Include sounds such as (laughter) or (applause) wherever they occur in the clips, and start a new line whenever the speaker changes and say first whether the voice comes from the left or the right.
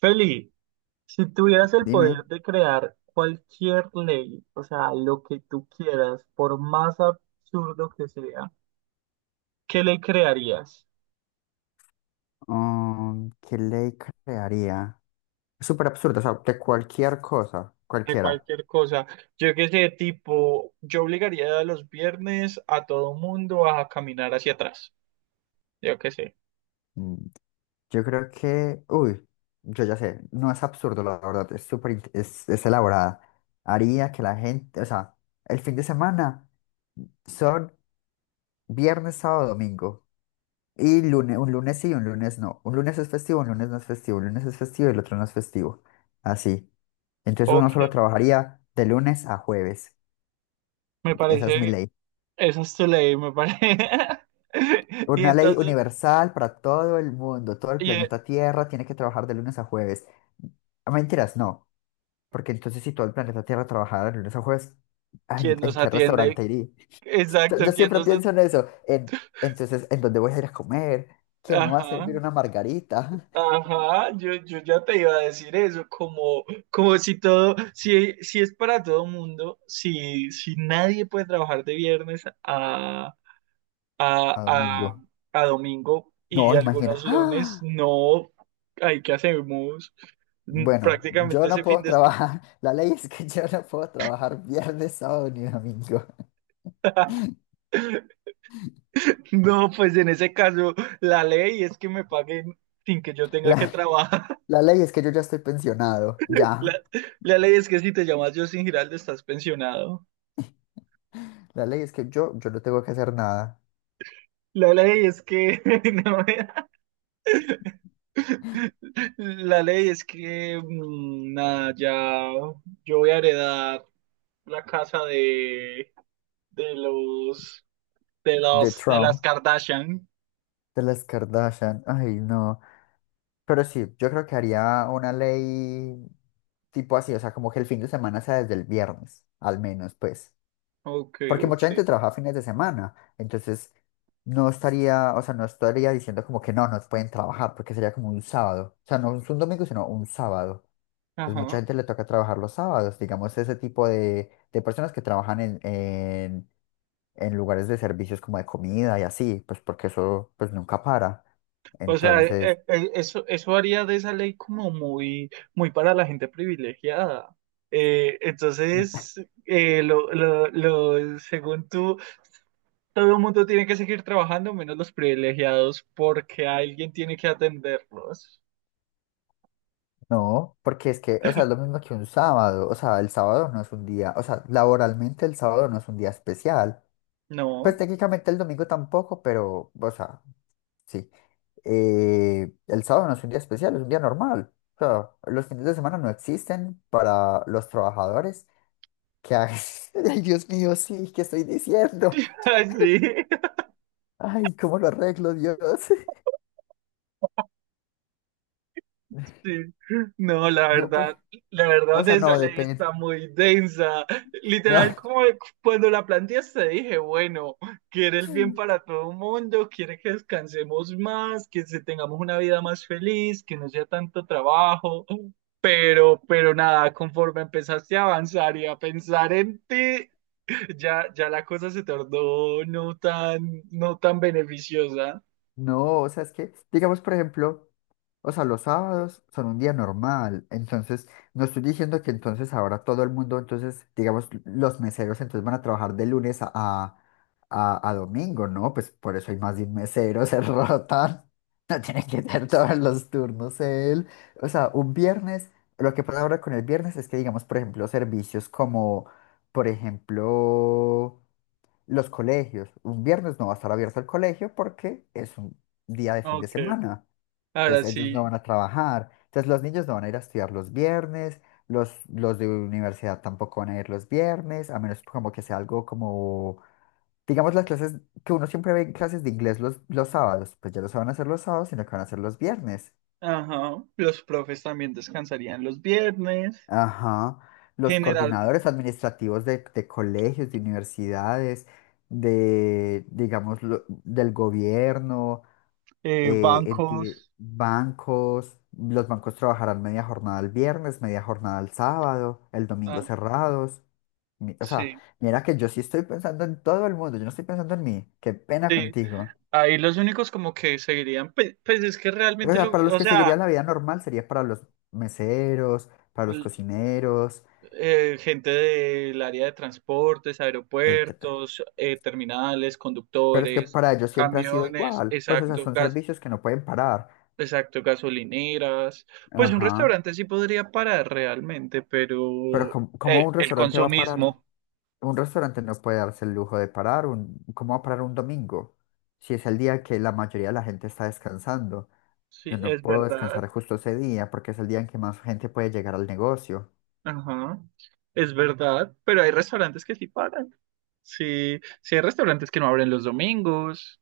right: Feli, si tuvieras el poder
left: Dime,
right: de crear cualquier ley, o sea, lo que tú quieras, por más absurdo que sea, ¿qué ley crearías?
left: ¿qué ley crearía? Es súper absurdo, o sea, de cualquier cosa,
right: De
left: cualquiera.
right: cualquier cosa. Yo qué sé, tipo, yo obligaría a los viernes a todo mundo a caminar hacia atrás. Yo qué sé.
left: Mm, Yo creo que, uy, yo ya sé, no es absurdo, la verdad, es súper, es elaborada. Haría que la gente, o sea, el fin de semana son viernes, sábado, domingo. Y lunes, un lunes sí, un lunes no. Un lunes es festivo, un lunes no es festivo, un lunes es festivo y el otro no es festivo. Así. Entonces
right: Ok,
left: uno solo trabajaría de lunes a jueves.
right: me
left: Esa es mi
right: parece,
left: ley.
right: esa es tu ley, me parece. (laughs) Y
left: Una ley
right: entonces,
left: universal para todo el mundo, todo el
right: y, eh,
left: planeta Tierra tiene que trabajar de lunes a jueves. Ah, mentiras, no, porque entonces si todo el planeta Tierra trabajara de lunes a jueves, ah, ¿en,
right: ¿quién nos
left: en qué restaurante
right: atiende?
left: iría? Yo,
right: Exacto,
left: yo
right: ¿quién
left: siempre
right: nos...
left: pienso en eso, entonces, ¿en dónde voy a ir a comer? ¿Quién me va a
right: Ajá.
left: servir una margarita?
right: Ajá, yo ya te iba a decir eso, como, como si todo, si es para todo mundo, si nadie puede trabajar de viernes a,
left: (laughs)
right: a,
left: A
right: a,
left: domingo.
right: a domingo y
left: No, imagina.
right: algunos
left: (gasps)
right: lunes,
left: ¡Ah!
right: no, hay que hacemos.
left: Bueno, yo
right: Prácticamente
left: no
right: ese fin
left: puedo
right: de
left: trabajar. (laughs) La ley es que yo no puedo trabajar viernes, sábado ni domingo.
right: semana. (laughs) No, pues en ese caso, la ley es que me paguen sin que yo
left: (laughs)
right: tenga que
left: La,
right: trabajar. (laughs)
left: la ley es que yo ya estoy pensionado,
right: La,
left: ya.
right: la ley es que si te llamas Justin Giraldo estás pensionado.
left: La ley es que yo no tengo que hacer nada.
right: La ley es que (laughs) no. La ley es que, nada, ya yo voy a heredar la casa de, de los,
left: De
right: de las
left: Trump,
right: Kardashian.
left: de las Kardashian. Ay, no. Pero sí, yo creo que haría una ley tipo así, o sea, como que el fin de semana sea desde el viernes, al menos, pues.
right: Ok,
left: Porque
right: ok.
left: mucha gente trabaja fines de semana. Entonces, no estaría, o sea, no estaría diciendo como que no, no pueden trabajar, porque sería como un sábado. O sea, no es un domingo, sino un sábado. Entonces, mucha
right: Ajá.
left: gente le toca trabajar los sábados, digamos, ese tipo de, personas que trabajan en, en lugares de servicios como de comida y así, pues porque eso pues nunca para.
right: O sea,
left: Entonces,
right: eso haría de esa ley como muy, muy para la gente privilegiada. Entonces, según tú, todo el mundo tiene que seguir trabajando, menos los privilegiados, porque alguien tiene que atenderlos.
left: no, porque es que, o sea, es lo mismo que un sábado, o sea, el sábado no es un día, o sea, laboralmente el sábado no es un día especial. Pues
right: No,
left: técnicamente el domingo tampoco, pero, o sea, sí. El sábado no es un día especial, es un día normal. O sea, los fines de semana no existen para los trabajadores que hagan... (laughs) Ay, Dios mío, sí, ¿qué estoy diciendo?
right: (laughs) sí,
left: Ay, ¿cómo lo arreglo, Dios? (laughs)
right: sí. No, la
left: No,
right: verdad,
left: pues,
right: la
left: o
right: verdad
left: sea,
right: esa
left: no,
right: ley
left: depende.
right: está muy densa.
left: No,
right: Literal,
left: (laughs)
right: como cuando la planteaste, dije, bueno, quiere el bien para todo el mundo, quiere que descansemos más, que se- tengamos una vida más feliz, que no sea tanto trabajo. Pero, nada, conforme empezaste a avanzar y a pensar en ti, ya la cosa se tornó no tan, no tan beneficiosa.
left: no, o sea, es que, digamos, por ejemplo, o sea, los sábados son un día normal. Entonces, no estoy diciendo que entonces ahora todo el mundo, entonces, digamos, los meseros entonces van a trabajar de lunes a, a domingo, ¿no? Pues por eso hay más de un mesero, se (laughs) rotan. No tiene que tener todos los turnos él. O sea, un viernes, lo que pasa ahora con el viernes es que, digamos, por ejemplo, servicios como, por ejemplo, los colegios. Un viernes no va a estar abierto el colegio porque es un día de fin de
right: Ok.
left: semana.
right: Ahora
left: Entonces ellos no
right: sí.
left: van a trabajar. Entonces los niños no van a ir a estudiar los viernes. Los de universidad tampoco van a ir los viernes, a menos como que sea algo como, digamos, las clases que uno siempre ve en clases de inglés los, sábados, pues ya no se van a hacer los sábados, sino que van a hacer los viernes.
right: Ajá, los profes también descansarían los viernes,
left: Ajá. Los
right: general,
left: coordinadores administrativos de colegios, de universidades, de, digamos, lo- del gobierno, enti-
right: bancos,
left: bancos, los bancos trabajarán media jornada el viernes, media jornada el sábado, el domingo
right: ah,
left: cerrados. O sea,
right: sí,
left: mira que yo sí estoy pensando en todo el mundo, yo no estoy pensando en mí, qué pena
right: sí.
left: contigo.
right: Ahí los únicos como que seguirían, pues, es que
left: O
right: realmente,
left: sea, para los
right: o
left: que seguiría
right: sea,
left: la vida normal sería para los meseros, para los
right: l-
left: cocineros,
right: gente del área de transportes,
left: el tra-
right: aeropuertos, terminales,
left: pero es que
right: conductores,
left: para ellos siempre ha sido
right: camiones,
left: igual, pues o sea,
right: exacto,
left: son servicios que no pueden parar.
right: exacto, gasolineras, pues un
left: Ajá,
right: restaurante sí podría parar realmente,
left: pero
right: pero
left: ¿cómo, cómo un
right: el
left: restaurante va a parar?
right: consumismo,
left: Un restaurante no puede darse el lujo de parar un, ¿cómo va a parar un domingo? Si es el día que la mayoría de la gente está descansando. Yo
right: sí,
left: no
right: es
left: puedo
right: verdad.
left: descansar justo ese día porque es el día en que más gente puede llegar al negocio.
right: Ajá, es verdad, pero hay restaurantes que sí pagan. Sí, sí hay restaurantes que no abren los domingos.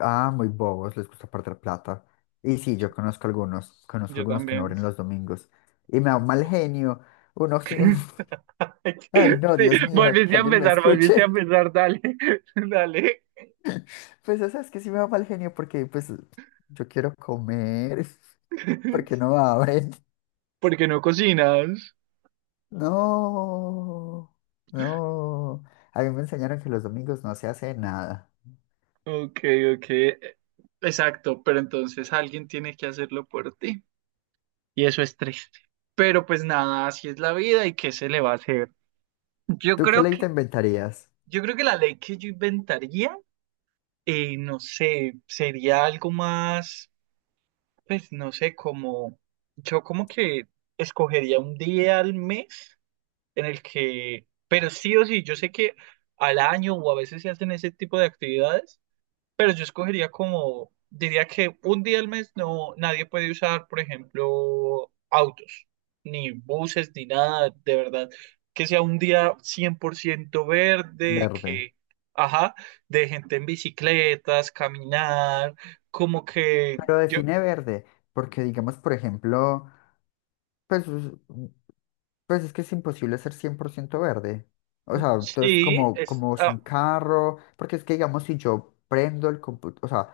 left: Ah, muy bobos, les gusta perder plata. Y sí, yo conozco
right: Yo
left: algunos que no
right: también.
left: abren los domingos. Y me da un mal genio. Uno, sí,
right: (laughs) Ay,
left: (laughs) ay no,
right: sí,
left: Dios mío, que alguien me
right: volviste a
left: escuche. (laughs)
right: empezar, dale, (laughs) dale.
left: Pues o sea, es que sí me da mal genio porque pues yo quiero comer, (laughs) ¿por qué
right: (laughs)
left: no abren.
right: ¿Por qué no cocinas?
left: No, no. A mí me enseñaron que los domingos no se hace nada.
right: Ok, ok. Exacto, pero entonces alguien tiene que hacerlo por ti. Y eso es triste. Pero pues nada, así es la vida y qué se le va a hacer. Yo
left: ¿Tú qué
right: creo
left: ley te
right: que,
left: inventarías?
right: yo creo que la ley que yo inventaría. No sé, sería algo más, pues no sé, como yo como que escogería un día al mes en el que, pero sí o sí, yo sé que al año o a veces se hacen ese tipo de actividades, pero yo escogería como, diría que un día al mes no, nadie puede usar, por ejemplo, autos, ni buses, ni nada, de verdad. Que sea un día 100% verde,
left: Verde.
right: que, ajá, de gente en bicicletas, caminar, como que
left: Pero
right: yo,
left: define verde, porque digamos, por ejemplo, pues, pues es que es imposible ser 100% verde. O sea, entonces
right: sí,
left: como,
right: es,
left: como
right: ah,
left: sin carro, porque es que digamos, si yo prendo el computador, o sea,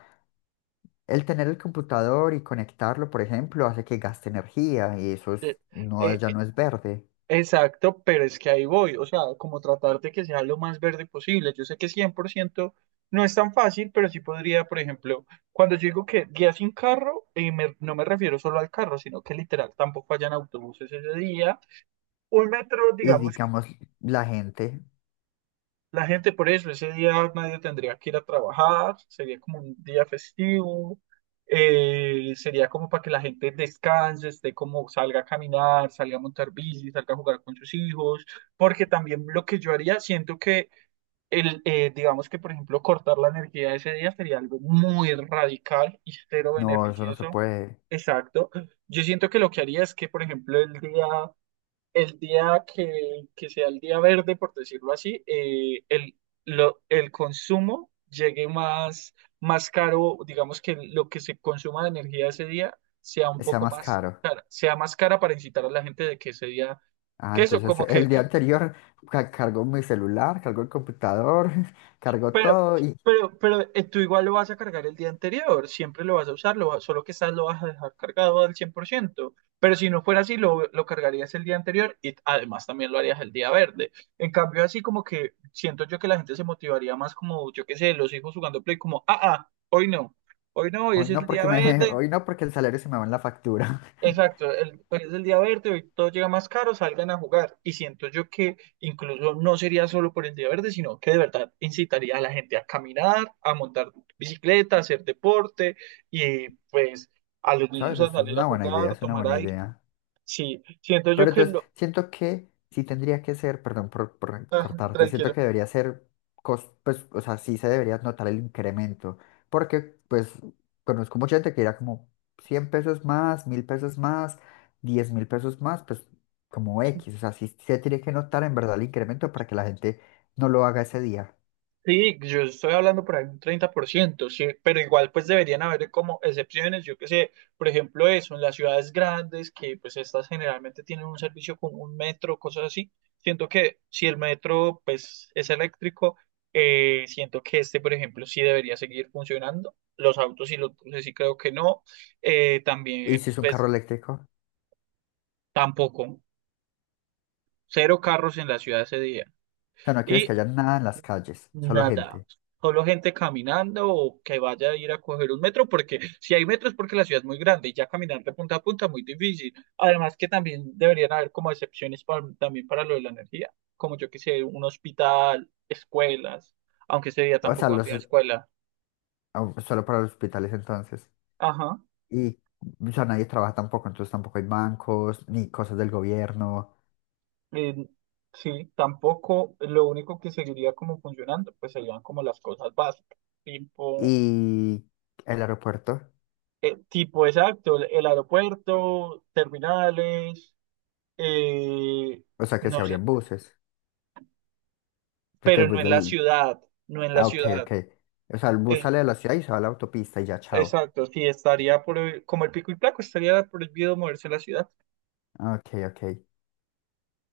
left: el tener el computador y conectarlo, por ejemplo, hace que gaste energía y eso
right: eh,
left: es- no, ya
right: eh,
left: no es verde.
right: exacto, pero es que ahí voy, o sea, como tratar de que sea lo más verde posible. Yo sé que 100% no es tan fácil, pero sí podría, por ejemplo, cuando yo digo que día sin carro, me- no me refiero solo al carro, sino que literal tampoco hayan autobuses ese día. Un metro,
left: Y
right: digamos
left: digamos, la gente,
right: la gente por eso, ese día nadie tendría que ir a trabajar, sería como un día festivo, sería como para que la gente descanse, esté como salga a caminar, salga a montar bici, salga a jugar con sus hijos, porque también lo que yo haría, siento que el, digamos que por ejemplo cortar la energía ese día sería algo muy radical y cero
left: no, eso no se
right: beneficioso.
left: puede.
right: Exacto. Yo siento que lo que haría es que, por ejemplo, el día que sea el día verde, por decirlo así, el consumo llegue más, más caro, digamos que lo que se consuma de energía ese día sea un
left: Sea
right: poco
left: más
right: más
left: caro.
right: cara, sea más cara para incitar a la gente de que ese día,
left: Ah,
right: que eso,
left: entonces
right: como
left: el
right: que
left: día anterior cargó mi celular, cargó el computador, (laughs) cargó
right: Pero,
left: todo y
right: pero, tú igual lo vas a cargar el día anterior, siempre lo vas a usar, lo va- solo que estás lo vas a dejar cargado al 100%. Pero si no fuera así, lo cargarías el día anterior y además también lo harías el día verde. En cambio, así como que siento yo que la gente se motivaría más como, yo qué sé, los hijos jugando play como, ah, ah, hoy no, hoy no, hoy
left: hoy
right: ese es
left: no
right: el día
left: porque me, (laughs)
right: verde,
left: hoy no porque el salario se me va en la factura.
right: exacto, el, pues es el día verde, hoy todo llega más caro, salgan a jugar. Y siento yo que incluso no sería solo por el día verde, sino que de verdad incitaría a la gente a caminar, a montar bicicleta, a hacer deporte y pues a los
left: (laughs)
right: niños
left: ¿Sabes?
right: a
left: Eso es
right: salir a
left: una buena idea,
right: jugar,
left: es una
right: tomar
left: buena
right: aire.
left: idea.
right: Sí, siento yo
left: Pero
right: que
left: entonces,
right: lo...
left: siento que sí tendría que ser, perdón por,
right: ah,
left: cortarte, siento que
right: tranquilo.
left: debería ser, pues, o sea, sí se debería notar el incremento, porque pues conozco mucha gente que dirá como 100 pesos más, 1.000 pesos más, 10.000 pesos más, pues como X, o sea, sí se tiene que notar en verdad el incremento para que la gente no lo haga ese día.
right: Sí, yo estoy hablando por ahí un 30%. Sí, pero igual pues deberían haber como excepciones, yo qué sé, por ejemplo eso, en las ciudades grandes que pues estas generalmente tienen un servicio con un metro, cosas así, siento que si el metro pues es eléctrico, siento que este por ejemplo sí debería seguir funcionando, los autos y los buses sí creo que no,
left: Y si
right: también
left: es un
right: pues
left: carro eléctrico, o
right: tampoco, cero carros en la ciudad ese día.
left: sea, no quieres que
right: Y
left: haya nada en las calles, solo
right: nada,
left: gente,
right: solo gente caminando o que vaya a ir a coger un metro, porque si hay metros porque la ciudad es muy grande y ya caminar de punta a punta es muy difícil. Además que también deberían haber como excepciones pa- también para lo de la energía, como yo que sé, un hospital, escuelas, aunque ese día
left: o sea,
right: tampoco
left: los,
right: habría escuela.
left: o- solo para los hospitales entonces.
right: Ajá,
left: Y ya nadie trabaja tampoco, entonces tampoco hay bancos ni cosas del gobierno
right: eh, sí, tampoco, lo único que seguiría como funcionando, pues serían como las cosas básicas, tipo,
left: y el aeropuerto,
right: tipo exacto, el aeropuerto, terminales. Eh,
left: o sea que se
right: no sé,
left: abrían buses, porque
right: pero
left: el
right: no
left: bus
right: en la
left: del...
right: ciudad, no en la
left: Ah, ok, ok.
right: ciudad.
left: O sea, el bus
right: Eh,
left: sale de la ciudad y se va a la autopista y ya, chao.
right: exacto, sí, estaría por, como el pico y placo, estaría prohibido moverse en la ciudad.
left: Ok, ok.